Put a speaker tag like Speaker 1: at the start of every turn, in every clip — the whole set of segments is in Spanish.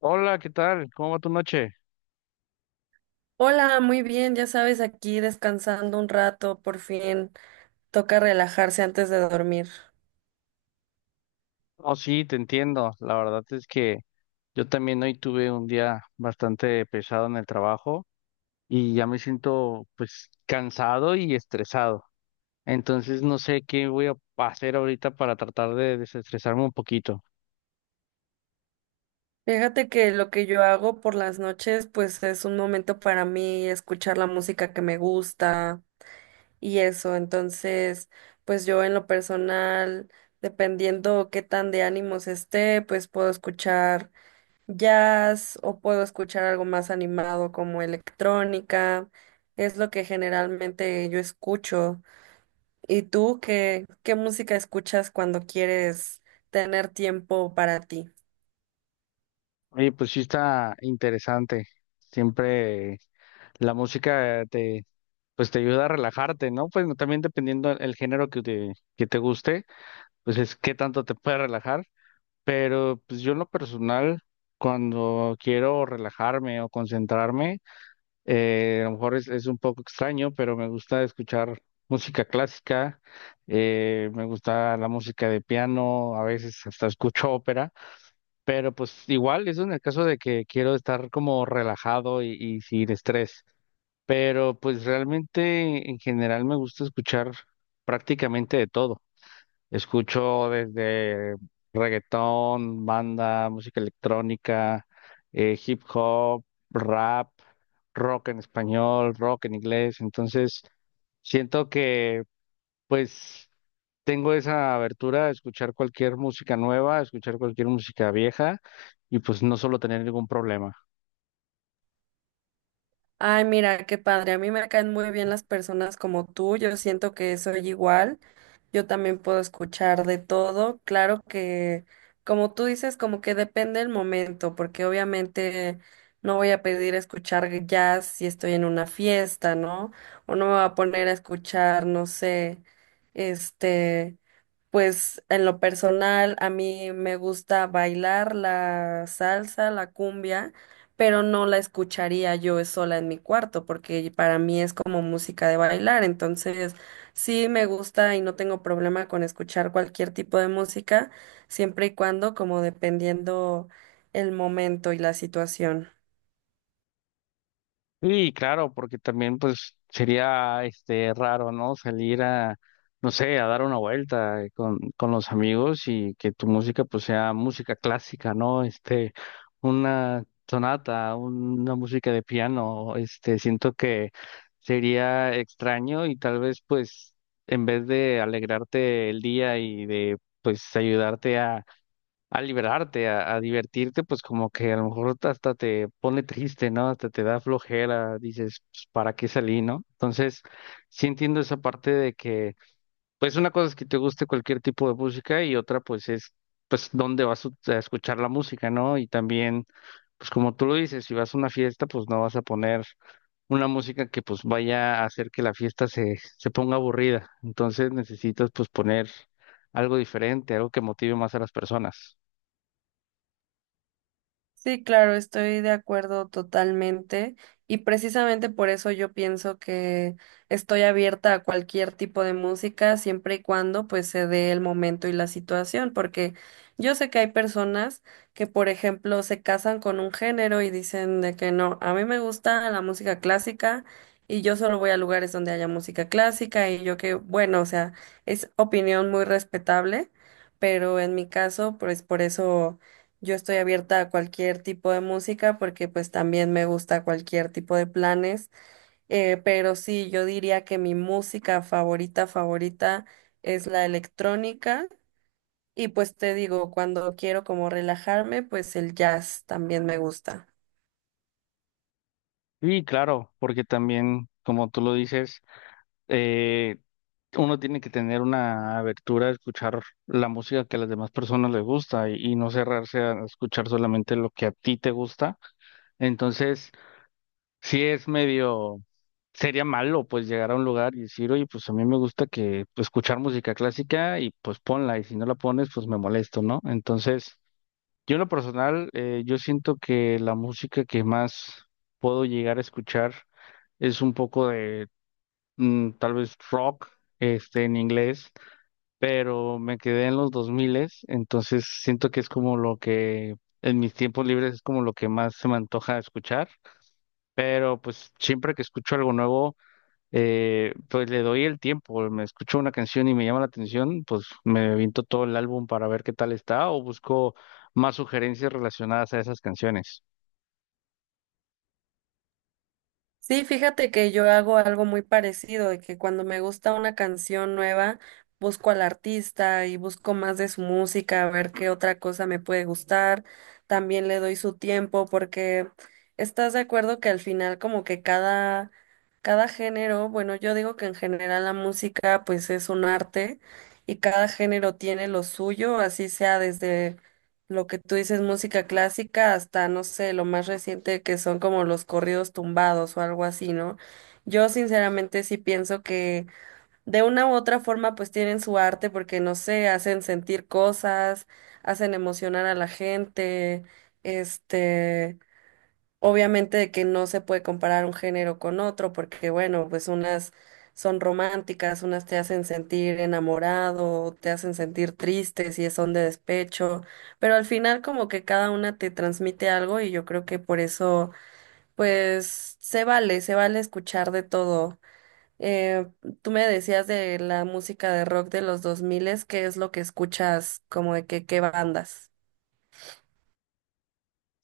Speaker 1: Hola, ¿qué tal? ¿Cómo va tu noche?
Speaker 2: Hola, muy bien, ya sabes, aquí descansando un rato, por fin toca relajarse antes de dormir.
Speaker 1: Oh, sí, te entiendo. La verdad es que yo también hoy tuve un día bastante pesado en el trabajo y ya me siento pues cansado y estresado. Entonces no sé qué voy a hacer ahorita para tratar de desestresarme un poquito.
Speaker 2: Fíjate que lo que yo hago por las noches, pues es un momento para mí escuchar la música que me gusta y eso. Entonces, pues yo en lo personal, dependiendo qué tan de ánimos esté, pues puedo escuchar jazz o puedo escuchar algo más animado como electrónica. Es lo que generalmente yo escucho. ¿Y tú qué música escuchas cuando quieres tener tiempo para ti?
Speaker 1: Oye, pues sí está interesante. Siempre la música te pues te ayuda a relajarte, ¿no? Pues también dependiendo el género que te guste, pues es qué tanto te puede relajar. Pero pues yo en lo personal, cuando quiero relajarme o concentrarme, a lo mejor es un poco extraño, pero me gusta escuchar música clásica, me gusta la música de piano, a veces hasta escucho ópera, pero pues igual, eso en el caso de que quiero estar como relajado y sin estrés. Pero pues realmente en general me gusta escuchar prácticamente de todo. Escucho desde reggaetón, banda, música electrónica, hip hop, rap, rock en español, rock en inglés. Entonces, siento que pues tengo esa abertura a escuchar cualquier música nueva, a escuchar cualquier música vieja y pues no solo tener ningún problema.
Speaker 2: Ay, mira, qué padre. A mí me caen muy bien las personas como tú. Yo siento que soy igual. Yo también puedo escuchar de todo. Claro que, como tú dices, como que depende el momento, porque obviamente no voy a pedir escuchar jazz si estoy en una fiesta, ¿no? O no me voy a poner a escuchar, no sé, este, pues en lo personal a mí me gusta bailar la salsa, la cumbia, pero no la escucharía yo sola en mi cuarto, porque para mí es como música de bailar, entonces... Sí, me gusta y no tengo problema con escuchar cualquier tipo de música, siempre y cuando, como dependiendo el momento y la situación.
Speaker 1: Sí, claro, porque también pues sería este raro, ¿no? Salir a, no sé, a dar una vuelta con los amigos y que tu música pues sea música clásica, ¿no? Este, una sonata, una música de piano, este, siento que sería extraño y tal vez pues en vez de alegrarte el día y de pues ayudarte a liberarte, a divertirte, pues como que a lo mejor hasta te pone triste, ¿no? Hasta te da flojera, dices, pues, ¿para qué salí, no? Entonces, sí entiendo esa parte de que, pues una cosa es que te guste cualquier tipo de música y otra pues es, pues, ¿dónde vas a escuchar la música, ¿no? Y también, pues como tú lo dices, si vas a una fiesta, pues no vas a poner una música que pues vaya a hacer que la fiesta se ponga aburrida. Entonces necesitas pues poner algo diferente, algo que motive más a las personas.
Speaker 2: Sí, claro, estoy de acuerdo totalmente y precisamente por eso yo pienso que estoy abierta a cualquier tipo de música siempre y cuando pues se dé el momento y la situación, porque yo sé que hay personas que por ejemplo se casan con un género y dicen de que no, a mí me gusta la música clásica y yo solo voy a lugares donde haya música clásica y yo que bueno, o sea, es opinión muy respetable, pero en mi caso pues por eso yo estoy abierta a cualquier tipo de música porque pues también me gusta cualquier tipo de planes, pero sí, yo diría que mi música favorita, favorita es la electrónica y pues te digo, cuando quiero como relajarme, pues el jazz también me gusta.
Speaker 1: Sí, claro, porque también, como tú lo dices, eh, uno tiene que tener una abertura a escuchar la música que a las demás personas les gusta y no cerrarse a escuchar solamente lo que a ti te gusta. Entonces, sí es medio, sería malo pues llegar a un lugar y decir, oye, pues a mí me gusta que pues, escuchar música clásica y pues ponla y si no la pones, pues me molesto, ¿no? Entonces... Yo en lo personal, yo siento que la música que más puedo llegar a escuchar es un poco de tal vez rock, este, en inglés, pero me quedé en los 2000, entonces siento que es como lo que en mis tiempos libres es como lo que más se me antoja escuchar, pero pues siempre que escucho algo nuevo pues le doy el tiempo, me escucho una canción y me llama la atención, pues me vinto todo el álbum para ver qué tal está o busco más sugerencias relacionadas a esas canciones.
Speaker 2: Sí, fíjate que yo hago algo muy parecido, de que cuando me gusta una canción nueva, busco al artista y busco más de su música, a ver qué otra cosa me puede gustar. También le doy su tiempo porque estás de acuerdo que al final como que cada género, bueno, yo digo que en general la música pues es un arte y cada género tiene lo suyo, así sea desde lo que tú dices, música clásica, hasta no sé, lo más reciente que son como los corridos tumbados o algo así, ¿no? Yo sinceramente sí pienso que de una u otra forma pues tienen su arte porque no sé, hacen sentir cosas, hacen emocionar a la gente, este, Obviamente de que no se puede comparar un género con otro, porque bueno, pues unas son románticas, unas te hacen sentir enamorado, te hacen sentir triste si son de despecho, pero al final como que cada una te transmite algo y yo creo que por eso pues se vale escuchar de todo. Eh, tú me decías de la música de rock de los 2000, ¿qué es lo que escuchas como de que qué bandas?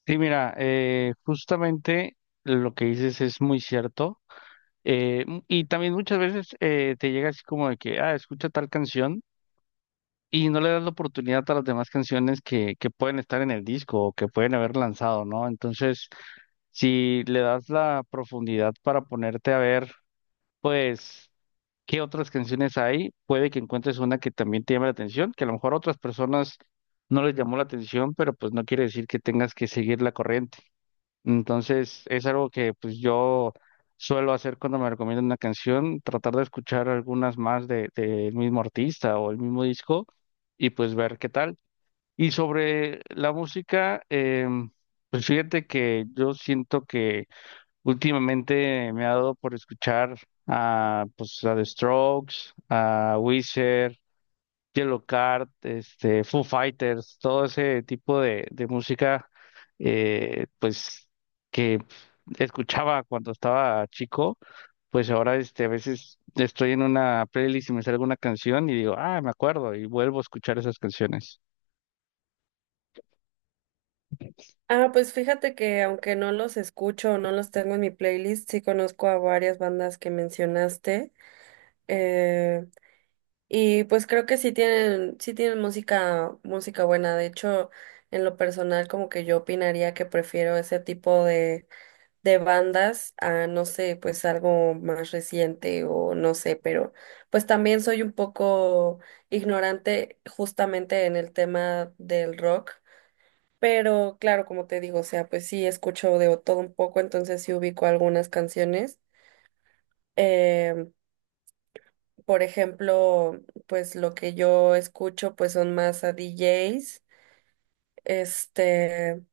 Speaker 1: Sí, mira, justamente lo que dices es muy cierto. Y también muchas veces te llega así como de que, ah, escucha tal canción y no le das la oportunidad a las demás canciones que pueden estar en el disco o que pueden haber lanzado, ¿no? Entonces, si le das la profundidad para ponerte a ver, pues ¿qué otras canciones hay? Puede que encuentres una que también te llame la atención, que a lo mejor a otras personas no les llamó la atención, pero pues no quiere decir que tengas que seguir la corriente. Entonces, es algo que pues yo suelo hacer cuando me recomiendan una canción, tratar de escuchar algunas más del mismo artista o el mismo disco y pues ver qué tal. Y sobre la música, pues fíjate que yo siento que últimamente me ha dado por escuchar a, pues, a The Strokes, a Weezer, Yellowcard, este, Foo Fighters, todo ese tipo de música, eh, pues, que escuchaba cuando estaba chico, pues ahora, este, a veces estoy en una playlist y me sale alguna canción y digo, ah, me acuerdo, y vuelvo a escuchar esas canciones.
Speaker 2: Ah, pues fíjate que aunque no los escucho o no los tengo en mi playlist, sí conozco a varias bandas que mencionaste. eh, y pues creo que sí tienen música, buena. De hecho, en lo personal, como que yo opinaría que prefiero ese tipo de bandas a, no sé, pues algo más reciente o no sé, pero pues también soy un poco ignorante justamente en el tema del rock. Pero claro, como te digo, o sea, pues sí escucho de todo un poco, entonces sí ubico algunas canciones. Em, por ejemplo, pues lo que yo escucho pues son más a DJs, este,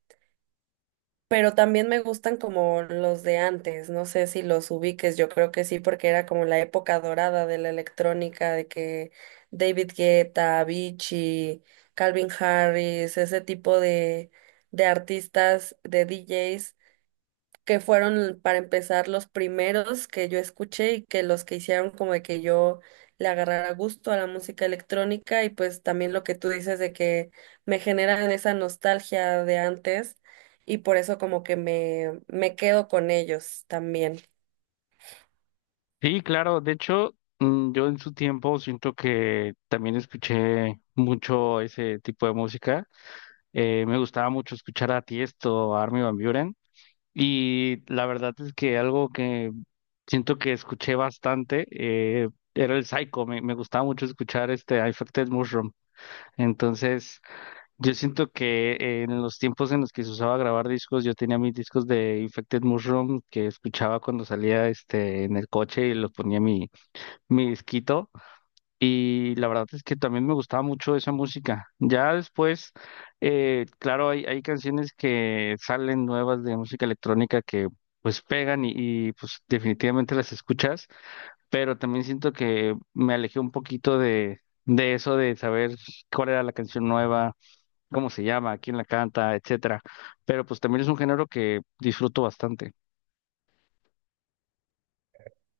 Speaker 2: pero también me gustan como los de antes, no sé si los ubiques, yo creo que sí, porque era como la época dorada de la electrónica, de que David Guetta, Avicii, Calvin Harris, ese tipo de artistas, de DJs que fueron para empezar los primeros que yo escuché y que los que hicieron como de que yo le agarrara gusto a la música electrónica y pues también lo que tú dices de que me generan esa nostalgia de antes y por eso como que me quedo con ellos también.
Speaker 1: Sí, claro. De hecho, yo en su tiempo siento que también escuché mucho ese tipo de música. Me gustaba mucho escuchar a Tiesto, a Armin van Buuren. Y la verdad es que algo que siento que escuché bastante era el Psycho. Me gustaba mucho escuchar este I Affected Mushroom. Entonces, yo siento que en los tiempos en los que se usaba grabar discos, yo tenía mis discos de Infected Mushroom que escuchaba cuando salía este en el coche y los ponía en mi disquito y la verdad es que también me gustaba mucho esa música. Ya después, claro, hay canciones que salen nuevas de música electrónica que pues pegan y, pues definitivamente las escuchas, pero también siento que me alejé un poquito de eso de saber cuál era la canción nueva, cómo se llama, quién la canta, etcétera. Pero pues también es un género que disfruto bastante.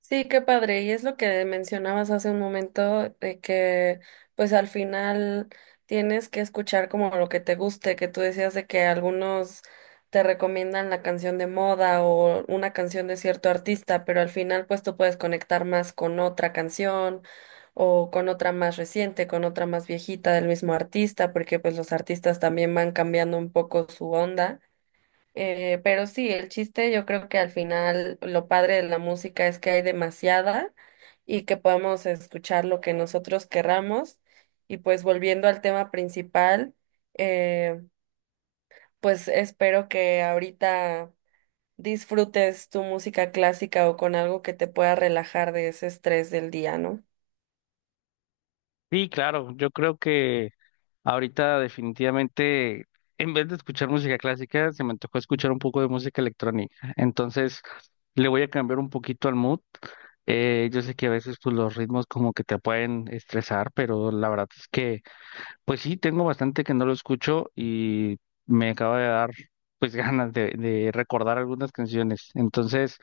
Speaker 2: Sí, qué padre. Y es lo que mencionabas hace un momento, de que pues al final tienes que escuchar como lo que te guste, que tú decías de que algunos te recomiendan la canción de moda o una canción de cierto artista, pero al final pues tú puedes conectar más con otra canción o con otra más reciente, con otra más viejita del mismo artista, porque pues los artistas también van cambiando un poco su onda. Pero sí, el chiste yo creo que al final lo padre de la música es que hay demasiada y que podemos escuchar lo que nosotros querramos. Y pues volviendo al tema principal, eh, pues espero que ahorita disfrutes tu música clásica o con algo que te pueda relajar de ese estrés del día, ¿no?
Speaker 1: Sí, claro, yo creo que ahorita definitivamente, en vez de escuchar música clásica, se me antojó escuchar un poco de música electrónica. Entonces, le voy a cambiar un poquito al mood. Yo sé que a veces pues los ritmos como que te pueden estresar, pero la verdad es que, pues sí, tengo bastante que no lo escucho y me acaba de dar pues ganas de recordar algunas canciones. Entonces,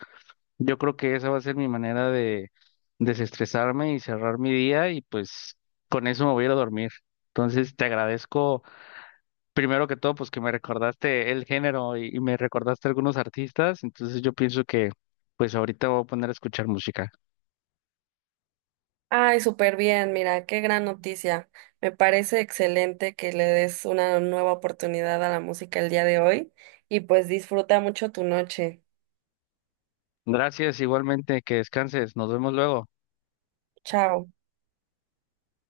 Speaker 1: yo creo que esa va a ser mi manera de desestresarme y cerrar mi día y pues con eso me voy a ir a dormir. Entonces, te agradezco primero que todo, pues que me recordaste el género y me recordaste algunos artistas, entonces yo pienso que pues ahorita voy a poner a escuchar música.
Speaker 2: Ay, súper bien, mira, qué gran noticia. Me parece excelente que le des una nueva oportunidad a la música el día de hoy y pues disfruta mucho tu noche.
Speaker 1: Gracias, igualmente, que descanses, nos vemos luego.
Speaker 2: Chao.